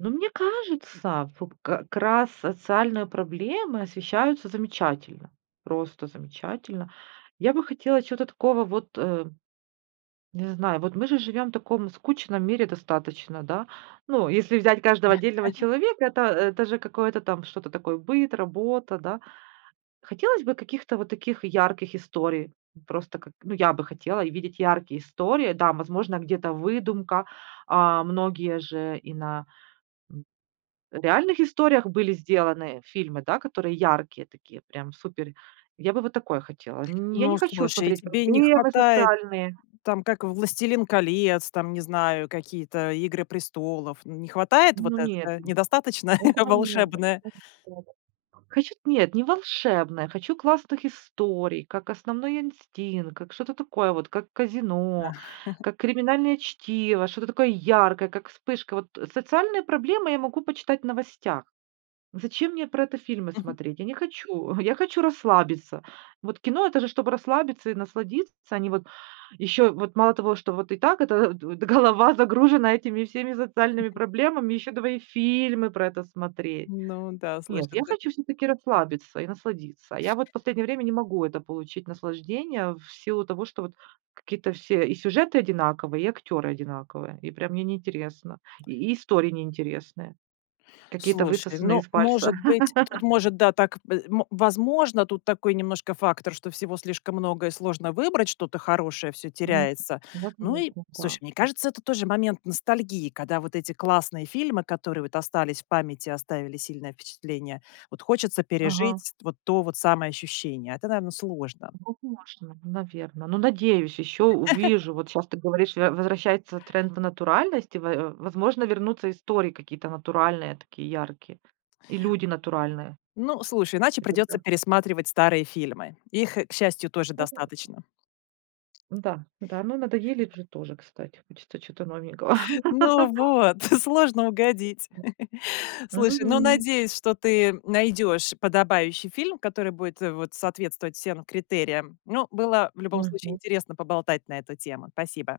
Но мне кажется, вот как раз социальные проблемы освещаются замечательно, просто замечательно. Я бы хотела чего-то такого вот, э, не знаю, вот мы же живем в таком скучном мире достаточно, да. Ну, если взять каждого отдельного человека, это, э, даже какое-то там, что-то такое, быт, работа, да. Хотелось бы каких-то вот таких ярких историй. Просто, как, ну, я бы хотела видеть яркие истории. Да, возможно где-то выдумка. А многие же и на, м, реальных историях были сделаны, э, фильмы, да, которые яркие такие, прям супер. Я бы вот такое хотела. Ни я не Ну, хочу слушай, смотреть тебе не проблемы хватает социальные. там, как в "Властелин колец", там, не знаю, какие-то "Игры престолов", не хватает вот Ну нет, этого, недостаточно этого нет. волшебное? [unintelligible] Хочу т нет, не волшебное, хочу классных историй, как "Основной инстинкт", как что-то такое вот, как Э. "Казино", как "Криминальное чтиво", что-то такое яркое, как вспышка вот. Социальные проблемы я могу почитать в новостях. Зачем мне про это фильмы Мгм. смотреть? Я не хочу, я хочу расслабиться. Вот кино- это же чтобы расслабиться и насладиться, а не вот еще вот мало того, что вот и так это вот д голова загружена этими всеми социальными проблемами, еще давай и фильмы про это смотреть. Ну да, слышат. Нет, я Дзэ хочу всё-таки расслабиться и насладиться. Я вот последнее время не могу это получить наслаждение, в силу того, что вот какие-то все и сюжеты одинаковые, и актеры одинаковые. И прям мне неинтересно, и и истории неинтересные, какие-то Слушай, высосанные ну, из пальца. может быть, тут, может, да, так, э, м возможно. Тут такой немножко фактор, что всего слишком много и сложно выбрать, что-то хорошее, всё Мгм. теряется. Ну Возможно, и, слушай, мне да. кажется, это тоже момент ностальгии, когда вот эти классные фильмы, которые вот остались в памяти, оставили сильное впечатление, вот хочется Ага. пережить вот то вот самое ощущение. Это, наверно, сложно. Возможно. Наверно. Ну, надеюсь, еще увижу. Вот щас ты говоришь, во возвращается тренд в натуральность и, во возможно, вернутся истории какие-то натуральные, такие яркие. И люди натуральные. Ну, слушай, иначе И придется тогда пересматривать старые фильмы. Их, к счастью, тоже Согласна. достаточно. Да, да, ну, надоели уже тоже, кстати. Хочется чего-то новенького. Ну вот! Сложно угодить. Слушай, ну, Мгм. надеюсь, что ты найдешь подобающий фильм, который будет вот соответствовать всем критериям. Ну, было в любом случае Мгм. интересно поболтать на эту тему. Спасибо!